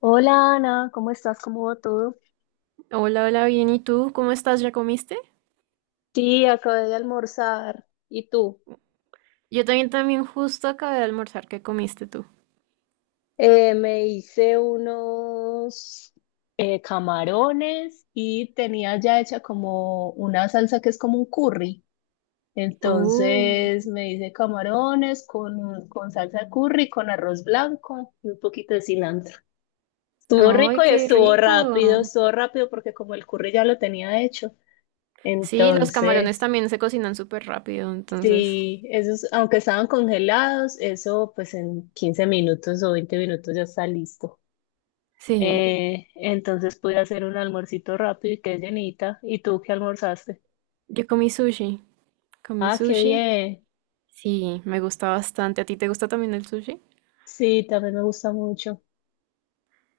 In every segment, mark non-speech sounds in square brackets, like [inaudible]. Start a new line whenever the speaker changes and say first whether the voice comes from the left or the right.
left: Hola Ana, ¿cómo estás? ¿Cómo va todo?
right: Hola, hola, bien. ¿Y tú? ¿Cómo estás? ¿Ya comiste?
left: Sí, acabé de almorzar. ¿Y tú?
right: Yo también, también justo acabé de almorzar. ¿Qué comiste tú?
left: Me hice unos camarones y tenía ya hecha como una salsa que es como un curry.
right: Oh.
left: Entonces me hice camarones con salsa curry, con arroz blanco y un poquito de cilantro. Estuvo
right: ¡Ay,
left: rico y
right: qué rico!
left: estuvo rápido porque como el curry ya lo tenía hecho.
right: Sí, los camarones
left: Entonces...
right: también se cocinan súper rápido, entonces.
left: Sí, esos, aunque estaban congelados, eso pues en 15 minutos o 20 minutos ya está listo.
right: Sí,
left: Entonces pude hacer un almuercito rápido y quedé llenita. ¿Y tú qué almorzaste?
right: yo comí sushi. Comí
left: Ah, qué
right: sushi.
left: bien.
right: Sí, me gusta bastante. ¿A ti te gusta también el sushi?
left: Sí, también me gusta mucho.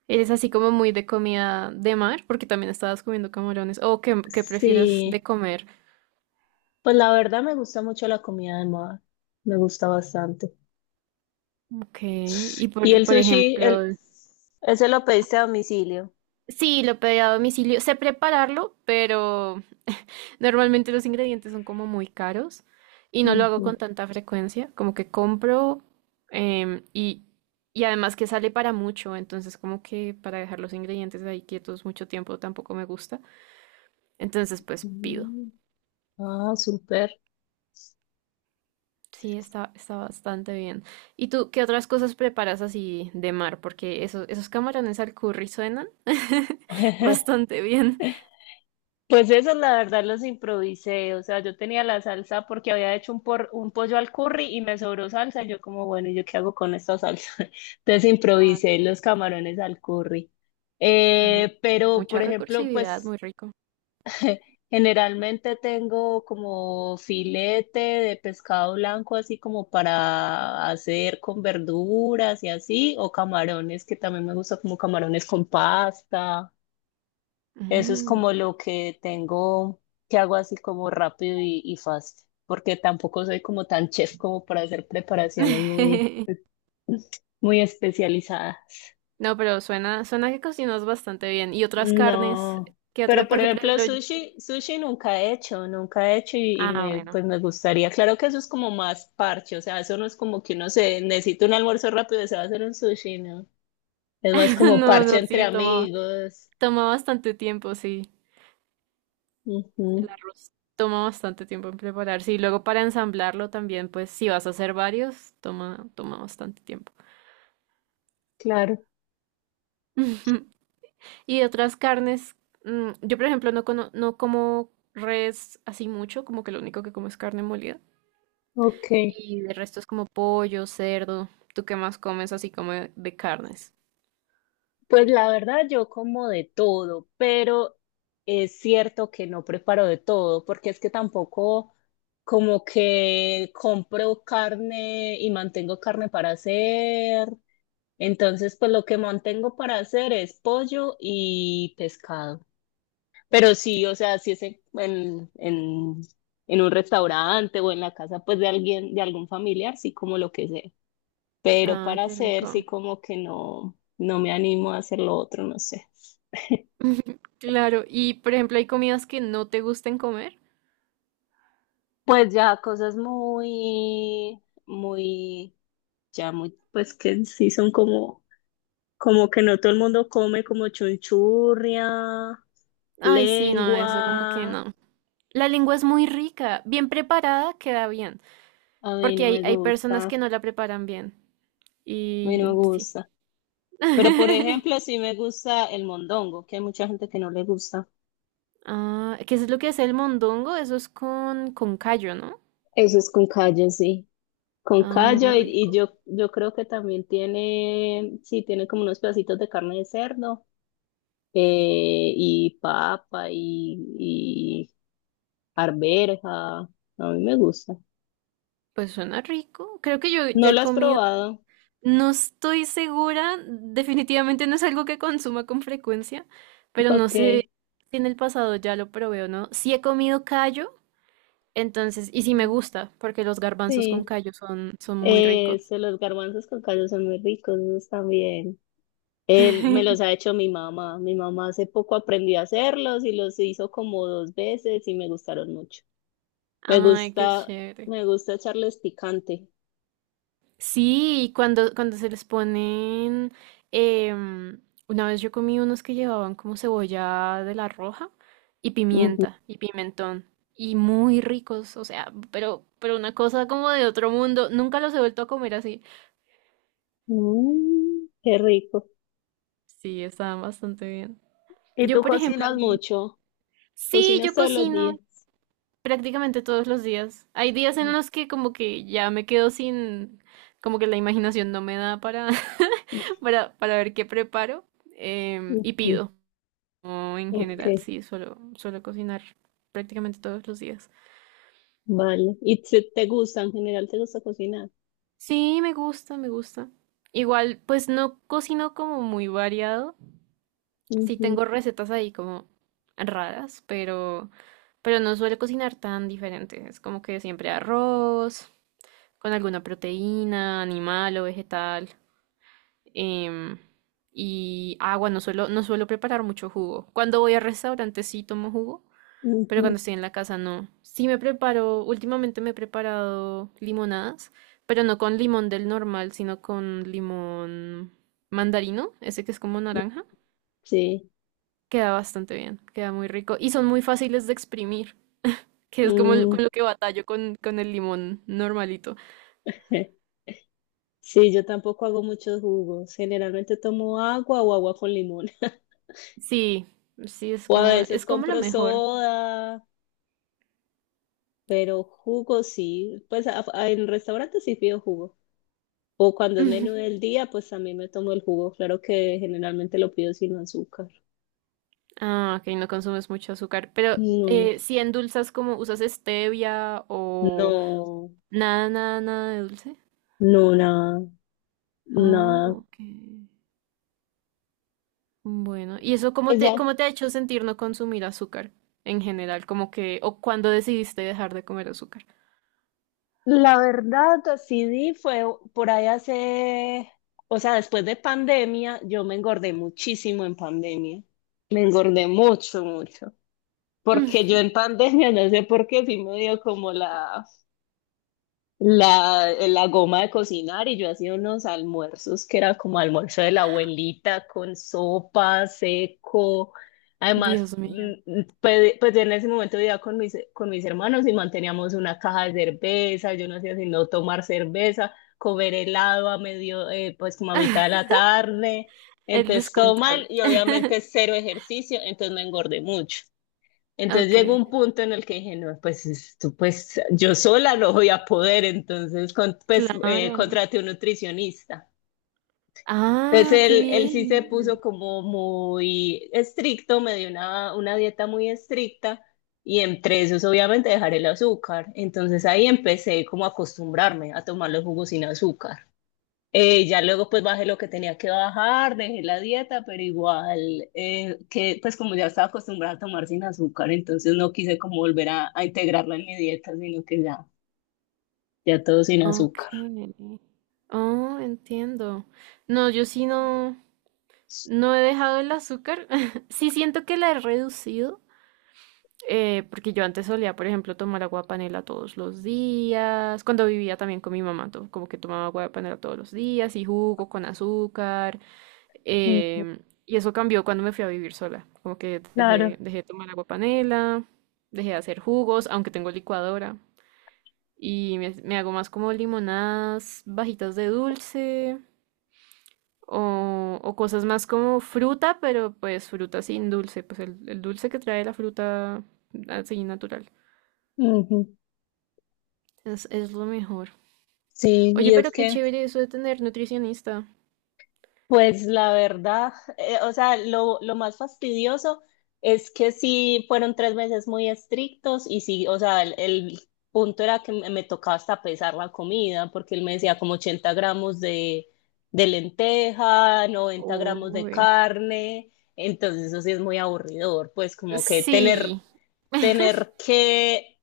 right: ¿Eres así como muy de comida de mar? Porque también estabas comiendo camarones. ¿O qué, qué prefieres de
left: Sí,
right: comer?
left: pues la verdad me gusta mucho la comida de mar. Me gusta bastante.
right: Ok, y
left: ¿Y
right: por,
left: el
right: por
left: sushi? El,
right: ejemplo...
left: ese lo pediste a domicilio.
right: Sí, lo pedí a domicilio. Sé prepararlo, pero normalmente los ingredientes son como muy caros y no lo hago
left: Ujú.
right: con tanta frecuencia, como que compro em, y, y además que sale para mucho, entonces como que para dejar los ingredientes ahí quietos mucho tiempo tampoco me gusta. Entonces pues pido.
left: Mm. Ah, súper.
right: Sí, está, está bastante bien. ¿Y tú qué otras cosas preparas así de mar? Porque esos, esos camarones al curry suenan [laughs]
left: [laughs]
right: bastante bien.
left: Pues eso, la verdad, los improvisé. O sea, yo tenía la salsa porque había hecho un pollo al curry y me sobró salsa. Y yo como, bueno, ¿y yo qué hago con esta salsa? [laughs] Entonces
right: Ah,
left: improvisé
right: sí.
left: los camarones al curry.
right: Ah, no, pero
left: Pero,
right: mucha
left: por ejemplo,
right: recursividad,
left: pues
right: muy rico.
left: generalmente tengo como filete de pescado blanco, así como para hacer con verduras y así, o camarones, que también me gusta como camarones con pasta. Eso es
right: Mm.
left: como lo que tengo, que hago así como rápido y fácil, porque tampoco soy como tan chef como para hacer preparaciones muy,
right: [laughs]
left: muy especializadas.
right: No, pero suena, suena que cocinas bastante bien. ¿Y otras carnes?
left: No,
right: ¿Qué
left: pero
right: otra?
left: por
right: Porque, por
left: ejemplo
right: ejemplo,
left: sushi, sushi nunca he hecho, nunca he hecho
right: ah, bueno.
left: pues me gustaría. Claro que eso es como más parche, o sea, eso no es como que uno se necesita un almuerzo rápido y se va a hacer un sushi, ¿no? Es más
right: [laughs]
left: como
right: No,
left: parche
right: no,
left: entre sí,
right: sí, toma,
left: amigos.
right: toma bastante tiempo, sí.
left: Ujú,
right: El arroz toma bastante tiempo en prepararse. Y luego para ensamblarlo también, pues, si vas a hacer varios, toma, toma bastante tiempo.
left: claro,
right: [laughs] Y de otras carnes, mm, yo, por ejemplo, no, no como res así mucho, como que lo único que como es carne molida.
left: ok.
right: Y de resto es como pollo, cerdo. ¿Tú qué más comes así como de carnes?
left: Pues la verdad, yo como de todo, pero es cierto que no preparo de todo, porque es que tampoco como que compro carne y mantengo carne para hacer. Entonces, pues lo que mantengo para hacer es pollo y pescado. Pero sí, o sea, si es en un restaurante o en la casa, pues de alguien, de algún familiar, sí como lo que sea, pero
right: Ah,
left: para
right: qué
left: hacer sí
right: rico.
left: como que no, no me animo a hacer lo otro, no sé.
right: [laughs] Claro, y por ejemplo, hay comidas que no te gusten comer.
left: Pues ya cosas muy, muy, ya muy, pues que sí son como, como que no todo el mundo come como chunchurria,
right: Ay, sí, no, eso como que
left: lengua,
right: no. La lengua es muy rica, bien preparada queda bien,
left: a mí
right: porque
left: no
right: hay,
left: me
right: hay personas
left: gusta,
right: que
left: a
right: no la preparan bien.
left: mí no me
right: Y sí.
left: gusta. Pero por
right: [laughs]
left: ejemplo, sí me gusta el mondongo, que hay mucha gente que no le gusta.
right: Ah, ¿qué es lo que hace el mondongo? Eso es con callo, ¿no?
left: Eso es con callo, sí. Con
right: Ah, no,
left: callo y
right: rico.
left: yo, yo creo que también tiene, sí, tiene como unos pedacitos de carne de cerdo, y papa y arveja. A mí me gusta.
right: Pues suena rico. Creo que yo
left: ¿No
right: he
left: lo has
right: comido.
left: probado?
right: No estoy segura, definitivamente no es algo que consuma con frecuencia,
left: [laughs]
right: pero no
left: Ok.
right: sé si en el pasado ya lo probé o no. Sí he comido callo, entonces, y sí me gusta, porque los garbanzos con
left: Sí.
right: callo son, son muy ricos.
left: Eso, los garbanzos con callo son muy ricos, esos también. Él me los ha
right: [laughs]
left: hecho mi mamá. Mi mamá hace poco aprendió a hacerlos y los hizo como 2 veces y me gustaron mucho. Me
right: Ay, qué
left: gusta,
right: chévere.
left: me gusta echarles picante.
right: Sí, y cuando, cuando se les ponen, em, una vez yo comí unos que llevaban como cebolla de la roja y pimienta y pimentón y muy ricos, o sea, pero una cosa como de otro mundo, nunca los he vuelto a comer así.
left: Mm, qué rico.
right: Sí, estaban bastante bien.
left: ¿Y
right: Yo,
left: tú
right: por ejemplo,
left: cocinas mucho?
right: sí,
left: ¿Cocinas
right: yo
left: todos los
right: cocino,
left: días?
right: prácticamente todos los días. Hay días en los que como que ya me quedo sin, como que la imaginación no me da para, [laughs] para ver qué preparo y
left: Ujú,
right: pido. O en
left: ok,
right: general, sí, suelo, suelo cocinar prácticamente todos los días.
left: vale. ¿Y te gusta, en general te gusta cocinar?
right: Sí, me gusta, me gusta. Igual, pues no cocino como muy variado. Sí
left: Ujú,
right: tengo recetas ahí como raras, pero no suelo cocinar tan diferente. Es como que siempre arroz con alguna proteína, animal o vegetal. em, y agua, no suelo, no suelo preparar mucho jugo. Cuando voy a restaurantes sí tomo jugo, pero
left: ujú,
right: cuando estoy en la casa no. Sí me preparo, últimamente me he preparado limonadas, pero no con limón del normal, sino con limón mandarino, ese que es como
left: ujú.
right: naranja.
left: Sí.
right: Queda bastante bien, queda muy rico y son muy fáciles de exprimir, que es como
left: Mm,
right: con lo que batallo con el limón normalito.
left: [laughs] sí, yo tampoco hago muchos jugos. Generalmente tomo agua o agua con limón. [laughs]
right: Sí, sí,
left: O a veces
right: es como lo
left: compro
right: mejor.
left: soda, pero jugo sí. Pues en restaurantes sí pido jugo. O cuando
right: [laughs]
left: es
right: Ujú.
left: menú del día, pues también me tomo el jugo. Claro que generalmente lo pido sin azúcar.
right: Ah, ok, no consumes mucho azúcar. Pero
left: No,
right: si endulzas como usas stevia o
left: no,
right: nada, nada, nada de dulce.
left: no, nada,
right: Oh,
left: nada.
right: ok. Bueno, ¿y eso
left: Pues ya,
right: cómo te ha hecho sentir no consumir azúcar en general? Como que, o cuando decidiste dejar de comer azúcar. [laughs]
left: la verdad, sí di fue por ahí hace, o sea, después de pandemia, yo me engordé muchísimo en pandemia. Me engordé mucho, mucho.
right: Mm,
left: Porque yo en pandemia, [laughs] no sé por qué, sí me dio como la goma de cocinar y yo hacía unos almuerzos que era como almuerzo de la abuelita con sopa, seco. Además,
right: Dios mío,
left: pues, pues en ese momento vivía con mis hermanos y manteníamos una caja de cerveza, yo no hacía sino tomar cerveza, comer helado a medio, pues como a mitad de la tarde.
right: el
left: Entonces todo
right: descontrol.
left: mal y obviamente
right: [laughs]
left: cero ejercicio, entonces me engordé mucho. Entonces
right: Ok,
left: llegó un punto en el que dije, no, pues, esto, pues yo sola no voy a poder, entonces
right: claro.
left: contraté un nutricionista. Entonces
right: Ah, qué
left: él sí se
right: bien.
left: puso como muy estricto, me dio una dieta muy estricta y entre esos obviamente dejar el azúcar. Entonces ahí empecé como a acostumbrarme a tomar los jugos sin azúcar. Ya luego pues bajé lo que tenía que bajar, dejé la dieta, pero igual que pues como ya estaba acostumbrada a tomar sin azúcar, entonces no quise como volver a integrarla en mi dieta, sino que ya, ya todo sin
right: Ok.
left: azúcar.
right: Oh, entiendo. No, yo sí no. No he dejado el azúcar. [laughs] Sí siento que la he reducido, porque yo antes solía, por ejemplo, tomar agua de panela todos los días. Cuando vivía también con mi mamá, como que tomaba agua de panela todos los días y jugo con azúcar.
left: Mm,
right: em, y eso cambió cuando me fui a vivir sola. Como que
left: claro.
right: dejé, dejé de tomar agua de panela, dejé de hacer jugos, aunque tengo licuadora. Y me hago más como limonadas, bajitas de dulce o cosas más como fruta, pero pues fruta sin dulce, pues el dulce que trae la fruta así natural.
left: Ujú.
right: Es lo mejor.
left: Sí,
right: Oye,
left: y es
right: pero qué
left: que
right: chévere eso de tener nutricionista.
left: pues la verdad, o sea, lo más fastidioso es que sí fueron 3 meses muy estrictos y sí, o sea, el punto era que me tocaba hasta pesar la comida, porque él me decía como 80 gramos de lenteja, 90 gramos de
right: Uy.
left: carne, entonces eso sí es muy aburridor, pues como que tener,
right: Sí.
left: tener que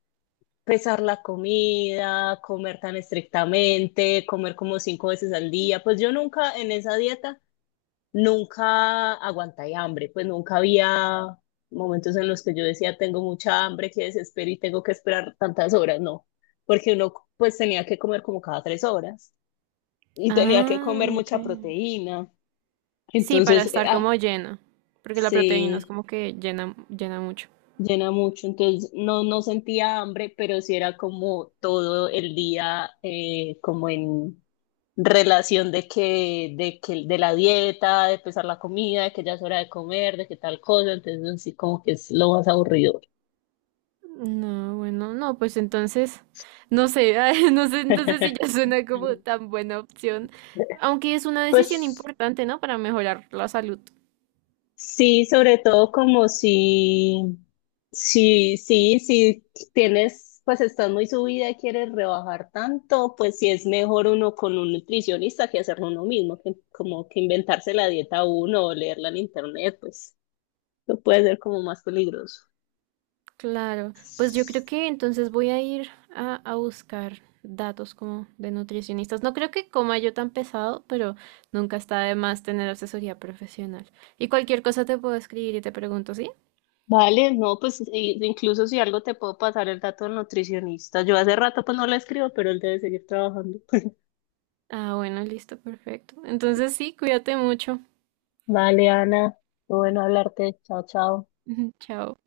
left: pesar la comida, comer tan estrictamente, comer como 5 veces al día, pues yo nunca en esa dieta nunca aguanté hambre, pues nunca había momentos en los que yo decía, tengo mucha hambre, que desespero y tengo que esperar tantas horas, no, porque uno pues tenía que comer como cada 3 horas y tenía que
right: Ah,
left: comer
right: ok.
left: mucha proteína,
right: Sí, para
left: entonces,
right: estar como llena, porque la proteína es
left: sí,
right: como que llena, llena mucho.
left: llena mucho, entonces no, no sentía hambre, pero sí era como todo el día como en relación de de la dieta, de empezar la comida, de que ya es hora de comer, de que tal cosa, entonces sí como que es lo más aburrido.
right: No, bueno, no, pues entonces, no sé, [laughs] ay, no sé, entonces si ya
left: [laughs]
right: suena como tan buena opción, aunque es una decisión
left: Pues
right: importante, ¿no? Para mejorar la salud.
left: sí, sobre todo como si, sí, si tienes, pues estás muy subida y quieres rebajar tanto, pues sí es mejor uno con un nutricionista que hacerlo uno mismo, que como que inventarse la dieta uno o leerla en internet, pues lo puede ser como más peligroso.
right: Claro, pues yo creo que entonces voy a ir a buscar datos como de nutricionistas. No creo que coma yo tan pesado, pero nunca está de más tener asesoría profesional. Y cualquier cosa te puedo escribir y te pregunto, ¿sí?
left: Vale, no, pues incluso si algo te puedo pasar el dato del nutricionista. Yo hace rato pues no le escribo, pero él debe seguir trabajando. [laughs]
right: Ah, bueno, listo, perfecto. Entonces sí, cuídate mucho.
left: Vale, Ana, muy bueno hablarte. Chao, chao.
right: [laughs] Chao.